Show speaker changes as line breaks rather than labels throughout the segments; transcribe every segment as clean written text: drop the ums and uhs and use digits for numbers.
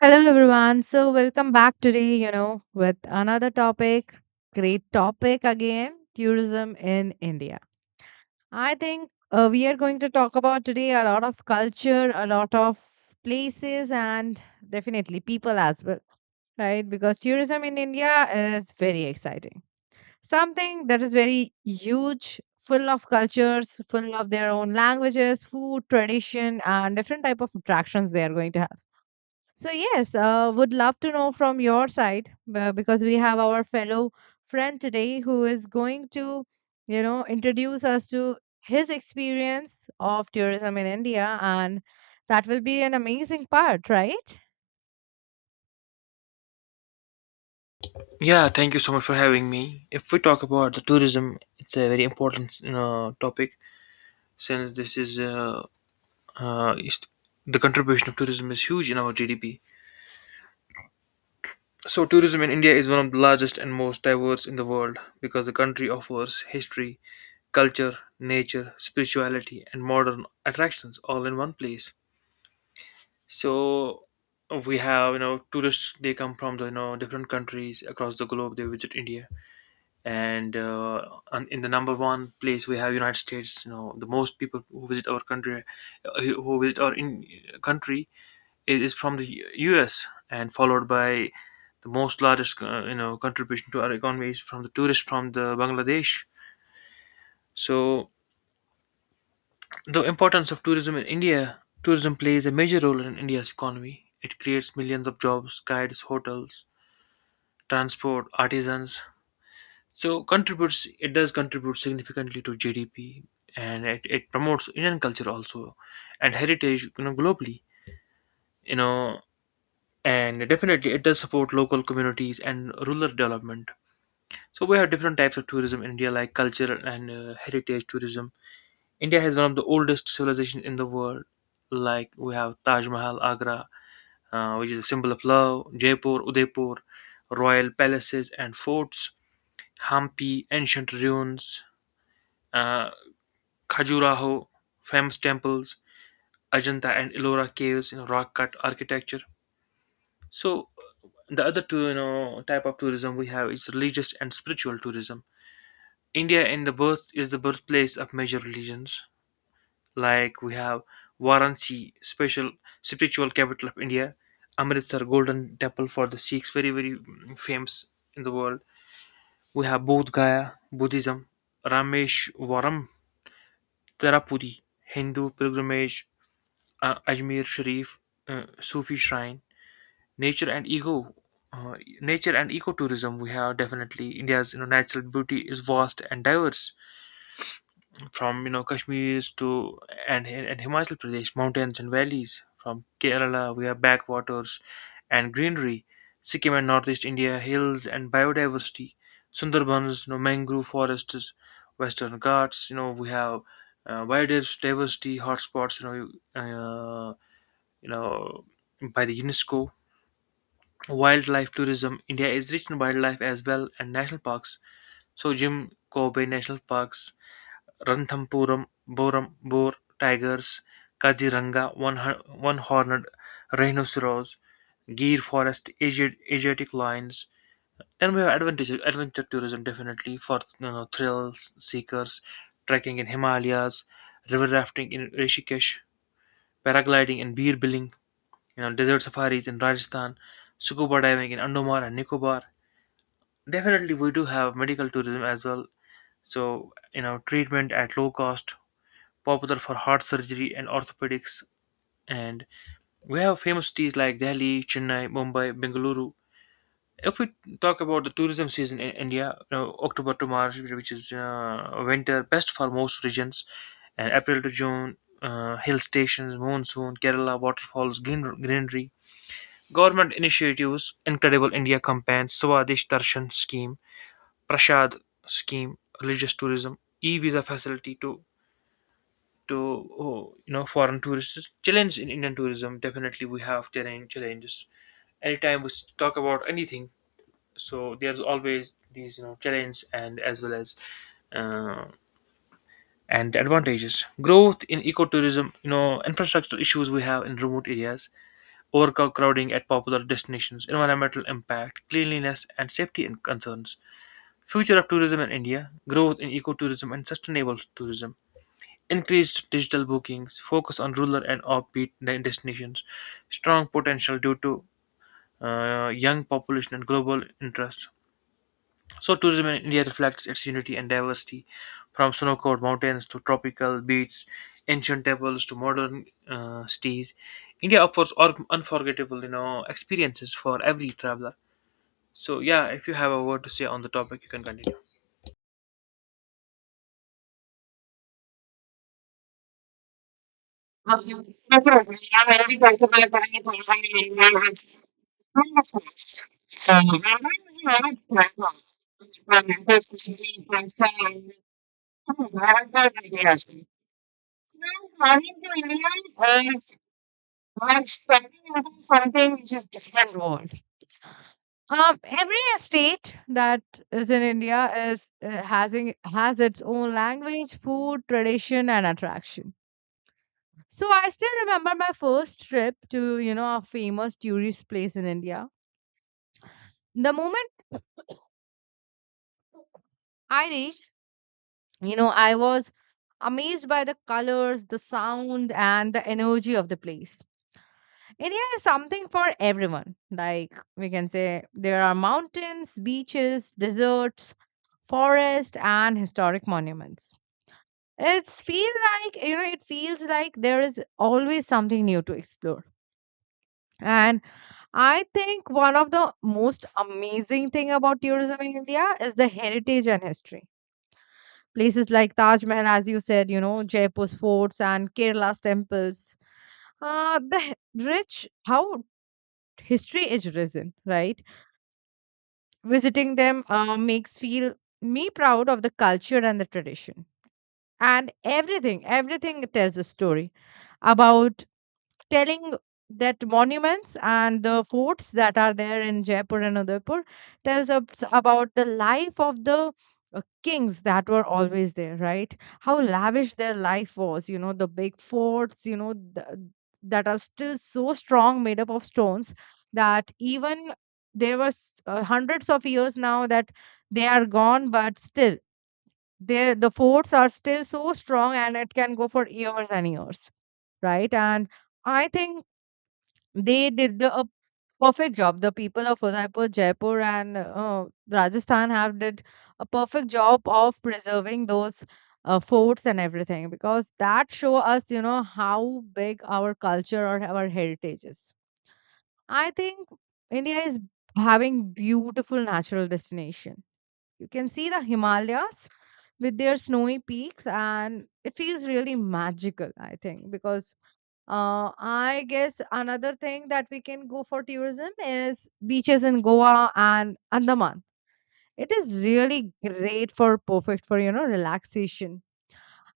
Hello, everyone. So, welcome back today, with another topic. Great topic again, tourism in India. I think we are going to talk about today a lot of culture, a lot of places, and definitely people as well, right? Because tourism in India is very exciting. Something that is very huge, full of cultures, full of their own languages, food, tradition, and different type of attractions they are going to have. So, yes, would love to know from your side, because we have our fellow friend today who is going to, introduce us to his experience of tourism in India, and that will be an amazing part, right?
Yeah, thank you so much for having me. If we talk about the tourism, it's a very important topic since this is uh, is- the contribution of tourism is huge in our GDP. So, tourism in India is one of the largest and most diverse in the world because the country offers history, culture, nature, spirituality, and modern attractions all in one place. So, we have tourists they come from the different countries across the globe. They visit India and in the number one place we have United States, the most people who visit our country who visit our in country is from the US and followed by the most largest contribution to our economy is from the tourists from the Bangladesh. So the importance of tourism in India: tourism plays a major role in India's economy. It creates millions of jobs, guides, hotels, transport, artisans. So contributes it does contribute significantly to GDP, and it promotes Indian culture also and heritage globally, you know and definitely it does support local communities and rural development. So we have different types of tourism in India, like culture and heritage tourism. India has one of the oldest civilizations in the world. Like we have Taj Mahal Agra, which is a symbol of love, Jaipur, Udaipur, royal palaces and forts, Hampi, ancient ruins, uh, Khajuraho, famous temples, Ajanta and Ellora caves, rock cut architecture. So the other two, type of tourism we have is religious and spiritual tourism. India in the birth is the birthplace of major religions. Like we have Varanasi, special spiritual capital of India, Amritsar Golden Temple for the Sikhs, very very famous in the world. We have Bodh Gaya, Buddhism, Rameshwaram, Tirupati, Hindu pilgrimage, Ajmer Sharif, Sufi Shrine, nature and eco, uh, nature and ecotourism. We have definitely India's natural beauty is vast and diverse, from Kashmir to and Himachal Pradesh mountains and valleys. From Kerala, we have backwaters and greenery, Sikkim and Northeast India hills and biodiversity, Sundarbans, mangrove forests, Western Ghats. You know, we have biodiversity hotspots. Know. Uh, you know by the UNESCO. Wildlife tourism. India is rich in wildlife as well and national parks. So Jim Kobe National Parks, Ranthampuram, Boram, Boar, Tigers, Kaziranga, one horned rhinoceros, Gir Forest, Asiatic Lions. Then we have adventure tourism, definitely for thrills seekers, trekking in Himalayas, river rafting in Rishikesh, paragliding in Bir, desert safaris in Rajasthan, scuba diving in Andaman and Nicobar. Definitely, we do have medical tourism as well. So, treatment at low cost, popular for heart surgery and orthopedics. And we have famous cities like Delhi, Chennai, Mumbai, Bengaluru. If we talk about the tourism season in India, October to March, which is winter, best for most regions, and April to June, hill stations, monsoon, Kerala, waterfalls, greenery. Government initiatives: Incredible India Campaign, Swadesh Darshan Scheme, Prashad Scheme, Religious Tourism, E-Visa Facility to to oh, foreign tourists. Challenge in Indian tourism, definitely we have challenges. Anytime we talk about anything, so there's always these challenge, and as well as uh, and advantages. Growth in ecotourism, infrastructure issues we have in remote areas, overcrowding at popular destinations, environmental impact, cleanliness and safety concerns, future of tourism in India, growth in ecotourism and sustainable tourism, increased digital bookings, focus on rural and offbeat destinations, strong potential due to young population and global interest. So tourism in India reflects its unity and diversity, from snow-covered mountains to tropical beaches, ancient temples to modern cities. India offers unforgettable, experiences for every traveler. So yeah, if you have a word to say on the topic, you can continue.
Um, Definitely. I'm very grateful for having me in my life. So, I'm very grateful. I'm very grateful to be here. So, I'm very grateful to be here. Now, coming to India are expanding into something which is different world. Every state that is in India has its own language, food, tradition, and attraction. So I still remember my first trip to a famous tourist place in India. The moment I reached, I was amazed by the colors, the sound, and the energy of the place. India is something for everyone. Like we can say, there are mountains, beaches, deserts, forest, and historic monuments. It feels like there is always something new to explore. And I think one of the most amazing thing about tourism in India is the heritage and history. Places like Taj Mahal, as you said, Jaipur's forts and Kerala's temples. Uh, the he- rich, how history is risen, right? Visiting them makes feel me proud of the culture and the tradition, and everything tells a story about telling that monuments and the forts that are there in Jaipur and Udaipur tells us about the life of the kings that were always there, right? How lavish their life was, the big forts, that are still so strong, made up of stones, that even there was hundreds of years now that they are gone, but still the forts are still so strong and it can go for years and years, right? And I think they did the a perfect job. The people of Udaipur, Jaipur, and Rajasthan have did a perfect job of preserving those forts and everything, because that show us, how big our culture or our heritage is. I think India is having beautiful natural destination. You can see the Himalayas with their snowy peaks and it feels really magical. I think because, I guess another thing that we can go for tourism is beaches in Goa and Andaman. It is really great for perfect for relaxation.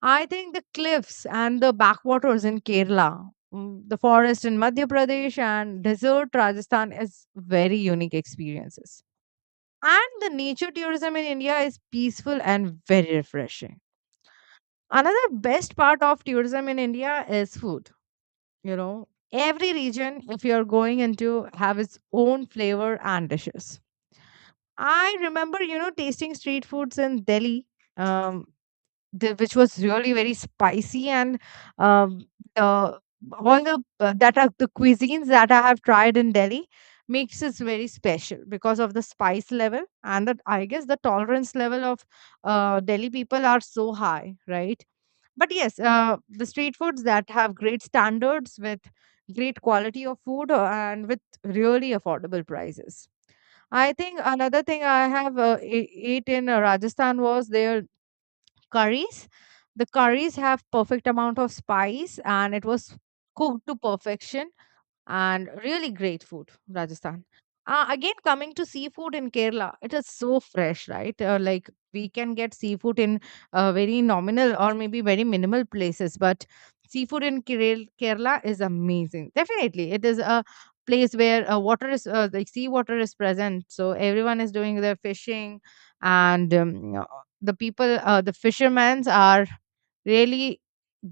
I think the cliffs and the backwaters in Kerala, the forest in Madhya Pradesh and desert Rajasthan is very unique experiences, and the nature tourism in India is peaceful and very refreshing. Another best part of tourism in India is food. you know every region, if you're going into, have its own flavor and dishes. I remember tasting street foods in Delhi, um, which was really very spicy. And um, the all the that are the cuisines that I have tried in Delhi makes it very special because of the spice level, and that I guess the tolerance level of Delhi people are so high, right? But yes, the street foods that have great standards with great quality of food, and with really affordable prices. I think another thing I have ate in Rajasthan was their curries. The curries have perfect amount of spice and it was cooked to perfection, and really great food, Rajasthan. Again, coming to seafood in Kerala, it is so fresh, right? Like we can get seafood in very nominal or maybe very minimal places, but seafood in Kerala, Kerala is amazing. Definitely, it is a place where water is like sea water is present, so everyone is doing their fishing, and the fishermen are really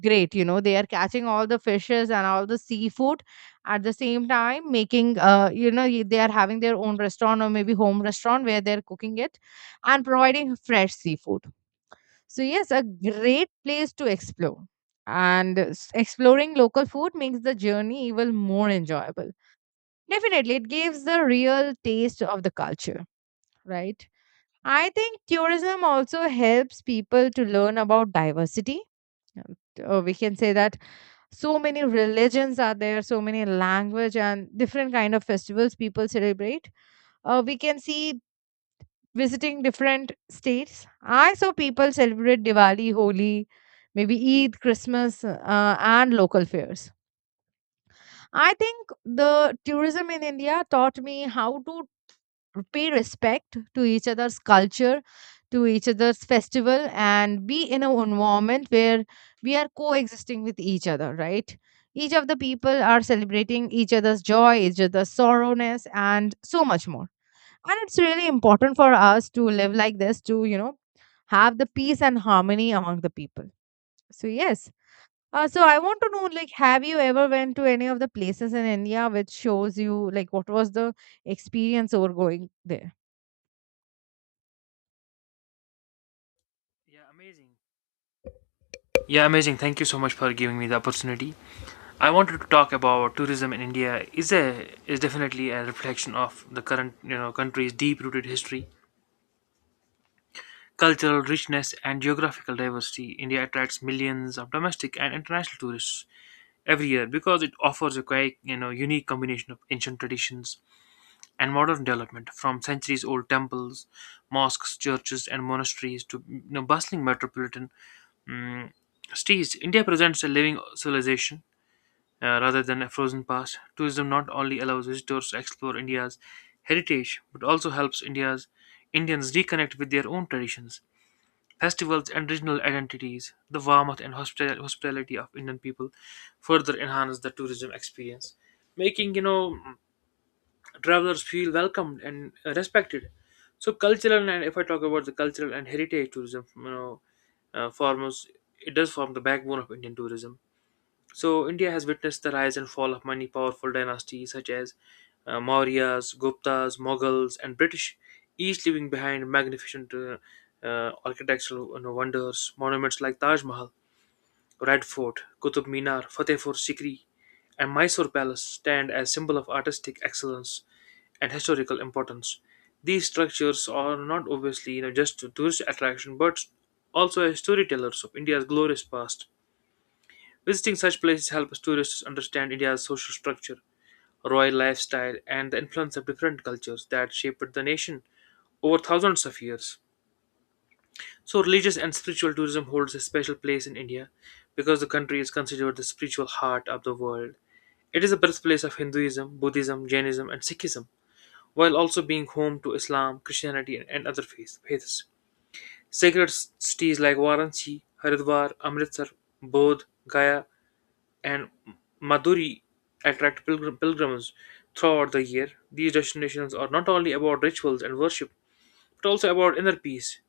great. You know, they are catching all the fishes and all the seafood at the same time, making they are having their own restaurant or maybe home restaurant where they're cooking it and providing fresh seafood. So yes, a great place to explore, and exploring local food makes the journey even more enjoyable. Definitely, it gives the real taste of the culture, right? I think tourism also helps people to learn about diversity. Uh, we can say that so many religions are there, so many language and different kind of festivals people celebrate. We can see, visiting different states, I saw people celebrate Diwali, Holi, maybe Eid, Christmas, and local fairs. I think the tourism in India taught me how to pay respect to each other's culture, to each other's festival, and be in an environment where we are coexisting with each other, right? Each of the people are celebrating each other's joy, each other's sorrowness and so much more, and it's really important for us to live like this, to have the peace and harmony among the people. So yes, so I want to know, like, have you ever went to any of the places in India which shows you like what was the experience over going there?
Yeah, amazing. Yeah, amazing. Thank you so much for giving me the opportunity. I wanted to talk about tourism in India. Is a is definitely a reflection of the current country's deep rooted history, cultural richness and geographical diversity. India attracts millions of domestic and international tourists every year because it offers a quite unique combination of ancient traditions and modern development, from centuries-old temples, mosques, churches, and monasteries to bustling metropolitan mm, cities. India presents a living civilization rather than a frozen past. Tourism not only allows visitors to explore India's heritage, but also helps India's Indians reconnect with their own traditions, festivals and regional identities. The warmth and hospitality of Indian people further enhance the tourism experience, making travelers feel welcomed and respected. So cultural, and if I talk about the cultural and heritage tourism, you know, forms it does form the backbone of Indian tourism. So, India has witnessed the rise and fall of many powerful dynasties such as Mauryas, Guptas, Mughals, and British, each leaving behind magnificent architectural wonders. Monuments like Taj Mahal, Red Fort, Qutub Minar, Fatehpur Sikri, and Mysore Palace stand as symbol of artistic excellence and historical importance. These structures are not obviously just a tourist attraction, but also as storytellers of India's glorious past. Visiting such places helps tourists understand India's social structure, royal lifestyle, and the influence of different cultures that shaped the nation over thousands of years. So, religious and spiritual tourism holds a special place in India because the country is considered the spiritual heart of the world. It is the birthplace of Hinduism, Buddhism, Jainism, and Sikhism, while also being home to Islam, Christianity, and other faiths. Sacred cities like Varanasi, Haridwar, Amritsar, Bodh, Gaya, and Maduri attract pilgrims throughout the year. These destinations are not only about rituals and worship, but also about inner peace,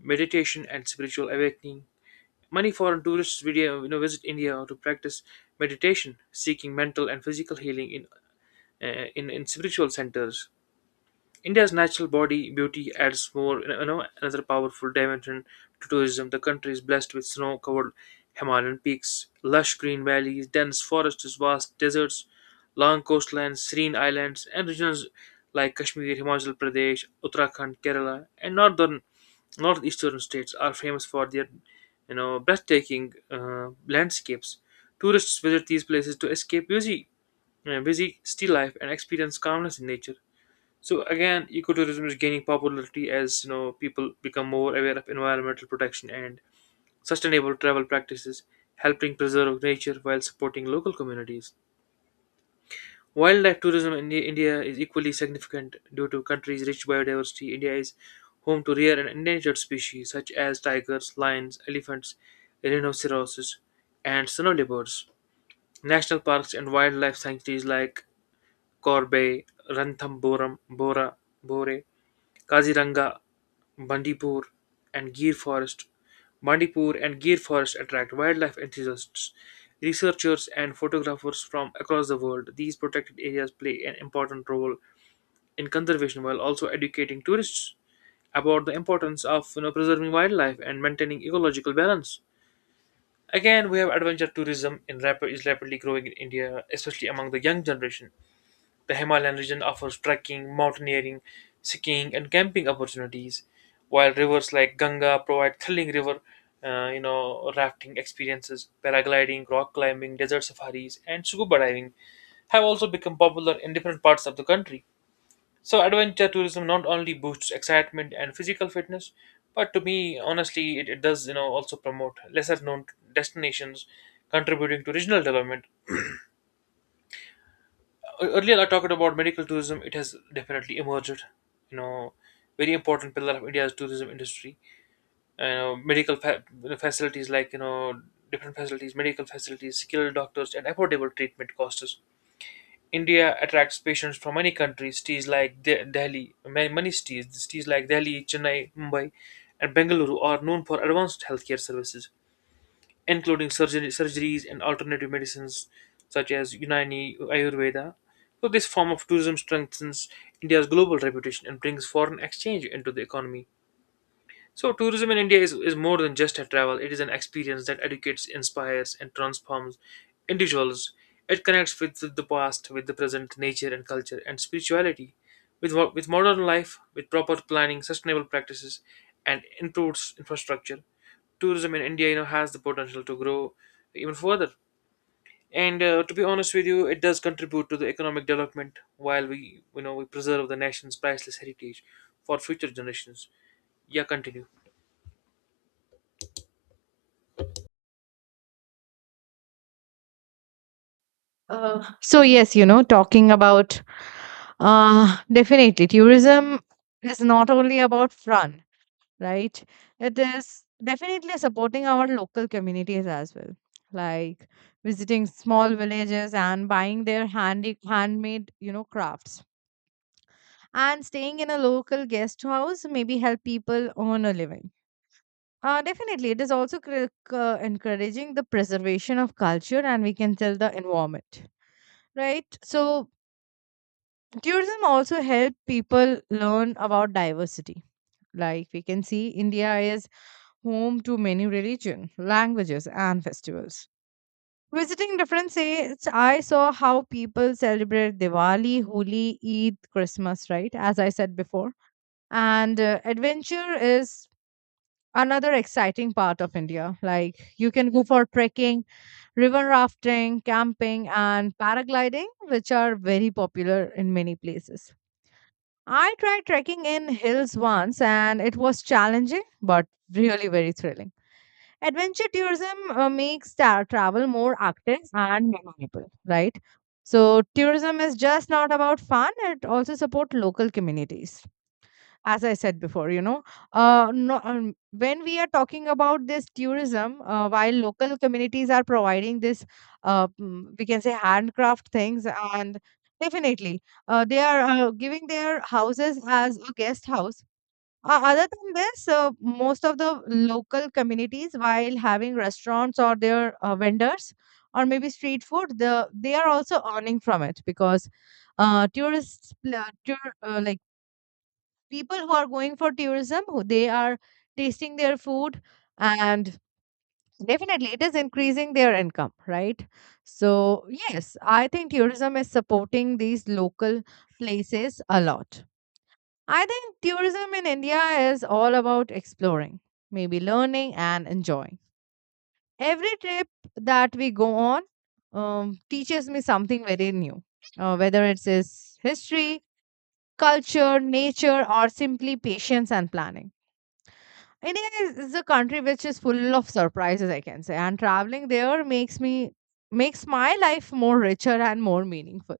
meditation, and spiritual awakening. Many foreign tourists video, visit India to practice meditation, seeking mental and physical healing in spiritual centers. India's natural body beauty adds more, another powerful dimension to tourism. The country is blessed with snow-covered Himalayan peaks, lush green valleys, dense forests, vast deserts, long coastlines, serene islands, and regions like Kashmir, Himachal Pradesh, Uttarakhand, Kerala, and northern northeastern states are famous for their, breathtaking landscapes. Tourists visit these places to escape busy city life and experience calmness in nature. So again, ecotourism is gaining popularity as people become more aware of environmental protection and sustainable travel practices, helping preserve nature while supporting local communities. Wildlife tourism in India India is equally significant due to country's rich biodiversity. India is home to rare and endangered species such as tigers, lions, elephants, rhinoceroses, and snow leopards. National parks and wildlife sanctuaries like Korbay, Ranthambore, Bora, Bore, Kaziranga, Bandipur, and Gir Forest. Bandipur and Gir Forest attract wildlife enthusiasts, researchers, and photographers from across the world. These protected areas play an important role in conservation while also educating tourists about the importance of preserving wildlife and maintaining ecological balance. Again, we have adventure tourism is rapidly growing in India, especially among the young generation. The Himalayan region offers trekking, mountaineering, skiing, and camping opportunities, while rivers like Ganga provide thrilling rafting experiences. Paragliding, rock climbing, desert safaris, and scuba diving have also become popular in different parts of the country. So, adventure tourism not only boosts excitement and physical fitness, but to me, honestly, it does also promote lesser known destinations, contributing to regional development. Earlier I talked about medical tourism. It has definitely emerged, you know, very important pillar of India's tourism industry. You medical fa- facilities like different facilities, medical facilities, skilled doctors, and affordable treatment costs. India attracts patients from many countries. Cities like De- Delhi, ma- many cities, Cities like Delhi, Chennai, Mumbai, and Bengaluru are known for advanced healthcare services including surgeries and alternative medicines such as Unani Ayurveda. So, this form of tourism strengthens India's global reputation and brings foreign exchange into the economy. So, tourism in India is more than just a travel. It is an experience that educates, inspires, and transforms individuals. It connects with the past, with the present, nature and culture, and spirituality, with modern life, with proper planning, sustainable practices, and improved infrastructure. Tourism in India, has the potential to grow even further. And to be honest with you, it does contribute to the economic development while we preserve the nation's priceless heritage for future generations. Yeah, continue.
So, yes, talking about, definitely tourism is not only about fun, right? It is definitely supporting our local communities as well, like visiting small villages and buying their handy handmade, you know, crafts. And staying in a local guest house maybe help people earn a living. Definitely, it is also encouraging the preservation of culture, and we can tell the environment, right? So, tourism also help people learn about diversity. Like we can see, India is home to many religion, languages, and festivals. Visiting different states, I saw how people celebrate Diwali, Holi, Eid, Christmas, right, as I said before. And adventure is another exciting part of India. Like, you can go for trekking, river rafting, camping, and paragliding, which are very popular in many places. I tried trekking in hills once and it was challenging but really very thrilling. Adventure tourism makes travel more active and memorable, right? So tourism is just not about fun, it also supports local communities. As I said before, No, when we are talking about this tourism, while local communities are providing this, we can say handcraft things, and definitely they are giving their houses as a guest house. Other than this, most of the local communities, while having restaurants or their vendors or maybe street food, they are also earning from it because tourists, like people who are going for tourism, who they are tasting their food, and definitely it is increasing their income, right? So yes, I think tourism is supporting these local places a lot. I think tourism in India is all about exploring, maybe learning and enjoying. Every trip that we go on, teaches me something very new, whether it's history, culture, nature, or simply patience and planning. India is a country which is full of surprises, I can say, and traveling there makes me makes my life more richer and more meaningful.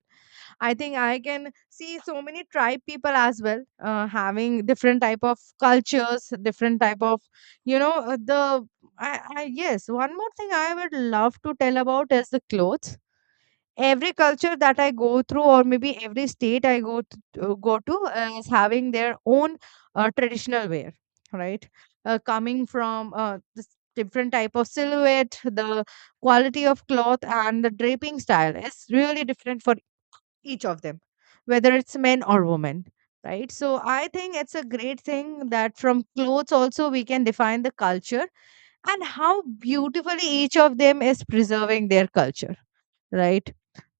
I think I can see so many tribe people as well, having different type of cultures, different type of, you know the. I Yes, one more thing I would love to tell about is the clothes. Every culture that I go through, or maybe every state I go to, is having their own traditional wear, right? Coming from this different type of silhouette, the quality of cloth, and the draping style is really different for each of them, whether it's men or women. Right. So I think it's a great thing that from clothes also we can define the culture and how beautifully each of them is preserving their culture, right?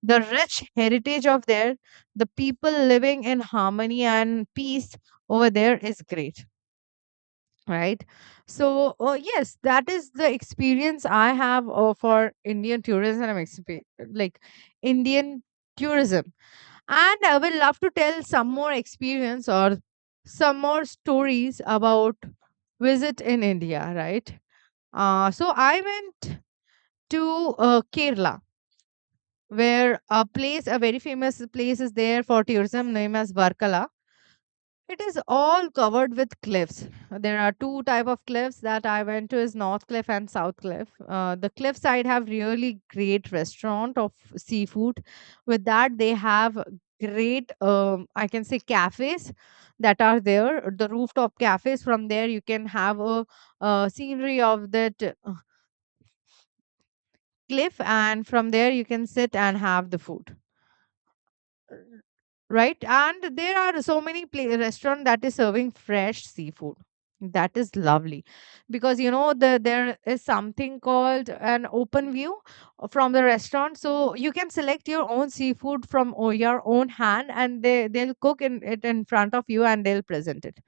The rich heritage of there, the people living in harmony and peace over there is great, right? So, yes, that is the experience I have for Indian tourism, like Indian tourism. And I will love to tell some more experience or some more stories about visit in India, right? So I went to Kerala, where a very famous place is there for tourism known as Varkala. It is all covered with cliffs. There are two type of cliffs that I went to is North Cliff and South Cliff. The cliff side have really great restaurant of seafood. With that, they have great, I can say cafes that are there. The rooftop cafes, from there you can have a scenery of that cliff, and from there you can sit and have the food, right? And there are so many restaurant that is serving fresh seafood. That is lovely because there is something called an open view from the restaurant, so you can select your own seafood from your own hand, and they'll cook it in front of you and they'll present it.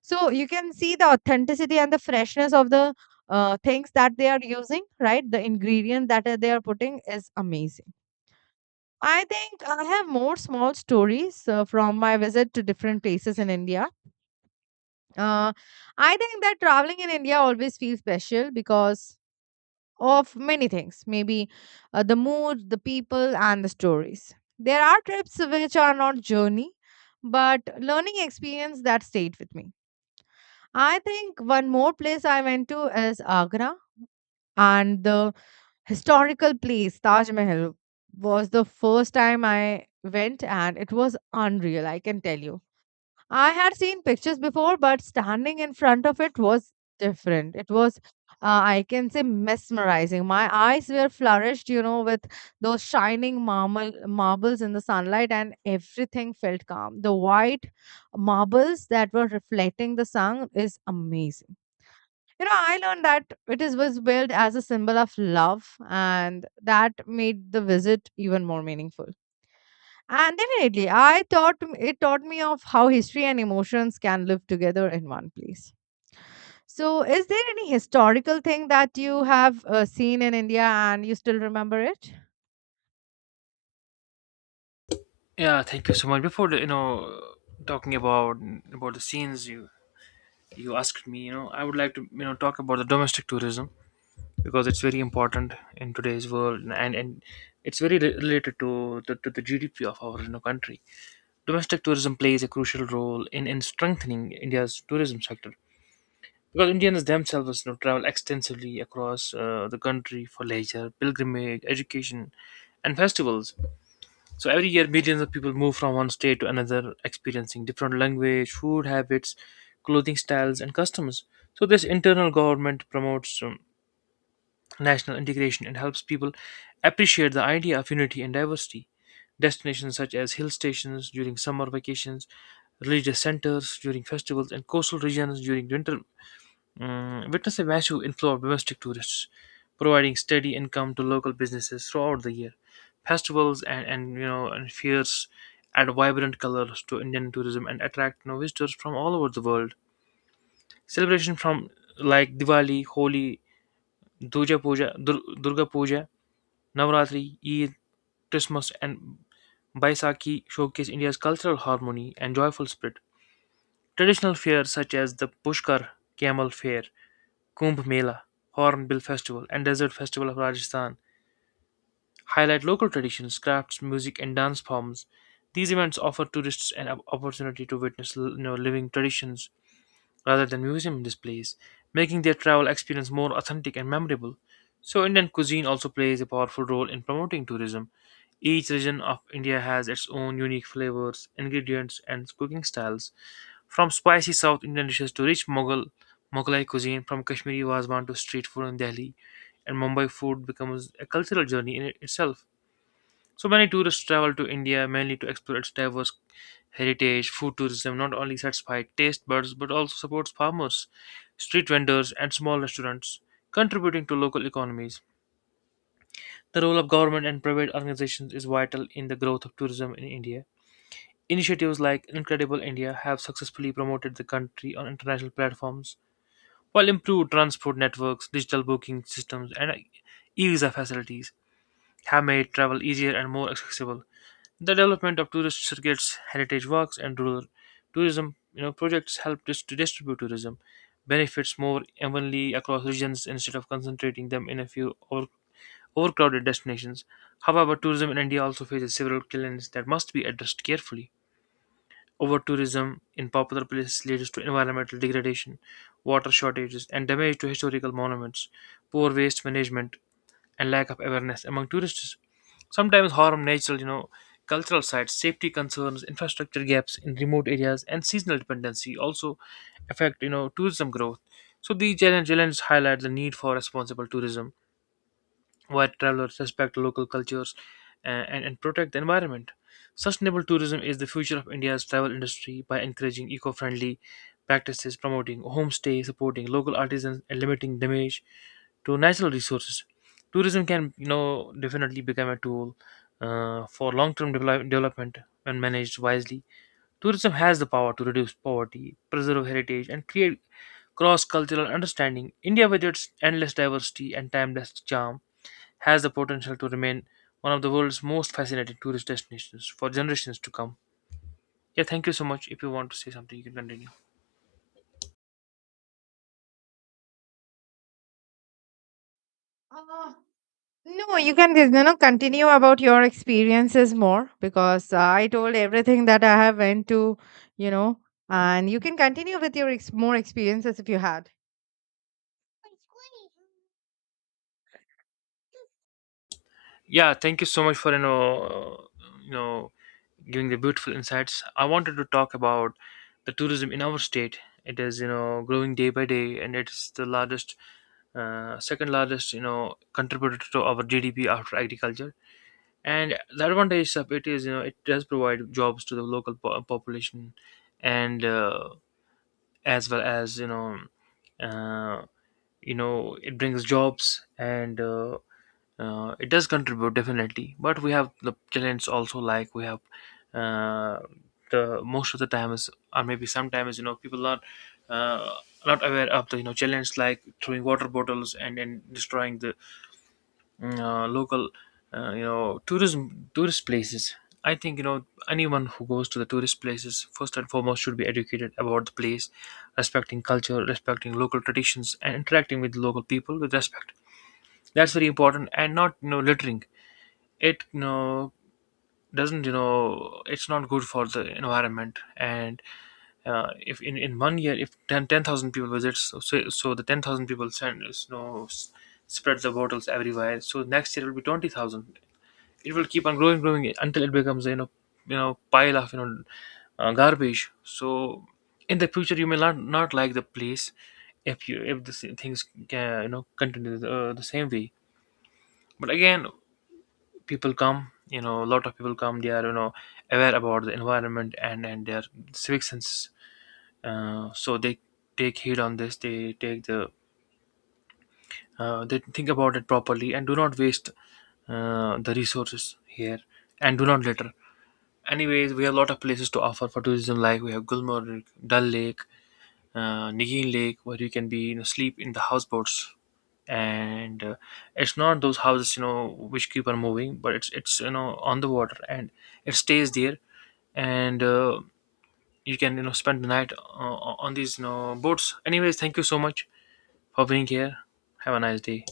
So you can see the authenticity and the freshness of the things that they are using, right? The ingredient that they are putting is amazing. I think I have more small stories from my visit to different places in India. Uh, I think that traveling in India always feels special because of many things, maybe the mood, the people, and the stories. There are trips which are not journey, but learning experience that stayed with me. I think one more place I went to is Agra, and the historical place Taj Mahal was the first time I went, and it was unreal, I can tell you. I had seen pictures before, but standing in front of it was different. It was, I can say, mesmerizing. My eyes were flourished, with those shining marbles in the sunlight, and everything felt calm. The white marbles that were reflecting the sun is amazing. I learned that it is was billed as a symbol of love, and that made the visit even more meaningful. And definitely it taught me of how history and emotions can live together in one place. So, is there any historical thing that you have seen in India and you still remember it?
Yeah, thank you so much. Before the- you know, Talking about the scenes you asked me, you know, I would like to you know talk about the domestic tourism because it's very important in today's world and it's very related to to the GDP of our you know, country. Domestic tourism plays a crucial role in strengthening India's tourism sector because Indians themselves you know travel extensively across the country for leisure, pilgrimage, education, and festivals. So every year, millions of people move from one state to another, experiencing different language, food habits, clothing styles, and customs. So this internal government promotes national integration and helps people appreciate the idea of unity and diversity. Destinations such as hill stations during summer vacations, religious centers during festivals, and coastal regions during winter witness a massive inflow of domestic tourists, providing steady income to local businesses throughout the year. Festivals and you know and fairs add vibrant colors to Indian tourism and attract you know, visitors from all over the world. Celebration from like Diwali, Holi, Durga Puja, Durga Puja, Navratri, Eid, Christmas, and Baisakhi showcase India's cultural harmony and joyful spirit. Traditional fairs such as the Pushkar Camel Fair, Kumbh Mela, Hornbill Festival, and Desert Festival of Rajasthan highlight local traditions, crafts, music, and dance forms. These events offer tourists an opportunity to witness you know, living traditions rather than museum displays, making their travel experience more authentic and memorable. So, Indian cuisine also plays a powerful role in promoting tourism. Each region of India has its own unique flavors, ingredients, and cooking styles. From spicy South Indian dishes to rich Mughalai cuisine, from Kashmiri wazwan to street food in Delhi, and Mumbai, food becomes a cultural journey in itself. So many tourists travel to India mainly to explore its diverse heritage. Food tourism not only satisfies taste buds but also supports farmers, street vendors, and small restaurants, contributing to local economies. The role of government and private organizations is vital in the growth of tourism in India. Initiatives like Incredible India have successfully promoted the country on international platforms, while improved transport networks, digital booking systems, and e-visa facilities have made travel easier and more accessible. The development of tourist circuits, heritage walks, and rural tourism you know, projects help to distribute tourism benefits more evenly across regions instead of concentrating them in a few overcrowded destinations. However, tourism in India also faces several challenges that must be addressed carefully. Over tourism in popular places leads to environmental degradation, water shortages, and damage to historical monuments. Poor waste management and lack of awareness among tourists sometimes harm natural, you know, cultural sites, safety concerns, infrastructure gaps in remote areas, and seasonal dependency also affect, you know, tourism growth. So these challenges highlight the need for responsible tourism where travelers respect local cultures and protect the environment. Sustainable tourism is the future of India's travel industry by encouraging eco friendly practices, promoting homestay, supporting local artisans, and limiting damage to natural resources. Tourism can, you know, definitely become a tool for long-term development when managed wisely. Tourism has the power to reduce poverty, preserve heritage, and create cross-cultural understanding. India, with its endless diversity and timeless charm, has the potential to remain one of the world's most fascinating tourist destinations for generations to come. Yeah, thank you so much. If you want to say something, you can continue.
uh, no, you can continue about your experiences more, because I told everything that I have went to, you know, and you can continue with your more experiences if you had. Squeeze.
Yeah, thank you so much for you know you know giving the beautiful insights. I wanted to talk about the tourism in our state. It is you know growing day by day, and it's the largest, second largest you know contributor to our GDP after agriculture. And the advantage of it is you know it does provide jobs to the local population, and as well as uh, you know it brings jobs and it does contribute definitely, but we have the challenge also. Like we have uh, the most of the time is, or maybe sometimes you know people are uh, not aware of the you know challenge, like throwing water bottles and destroying the local you know tourism tourist places. I think you know anyone who goes to the tourist places first and foremost should be educated about the place, respecting culture, respecting local traditions, and interacting with local people with respect. That's very important, and not you know littering. It you know doesn't, you know, it's not good for the environment. And if in one year if 10,000 people visit, so the 10,000 people send you know spread the bottles everywhere, so next year it will be 20,000. It will keep on growing until it becomes you know, you know, pile of you know garbage. So in the future you may not like the place, if you if the same things can you know continue the same way. But again, people come, you know, a lot of people come. They are you know aware about the environment and their civic sense. So they take heed on this, they take the, they think about it properly and do not waste the resources here, and do not litter. Anyways, we have a lot of places to offer for tourism. Like we have Gulmarg, Dal Lake, Nigeen Lake, where you can be you know, sleep in the houseboats. And it's not those houses you know which keep on moving, but it's you know on the water and it stays there. And you can you know spend the night on these you know boats. Anyways, thank you so much for being here. Have a nice day.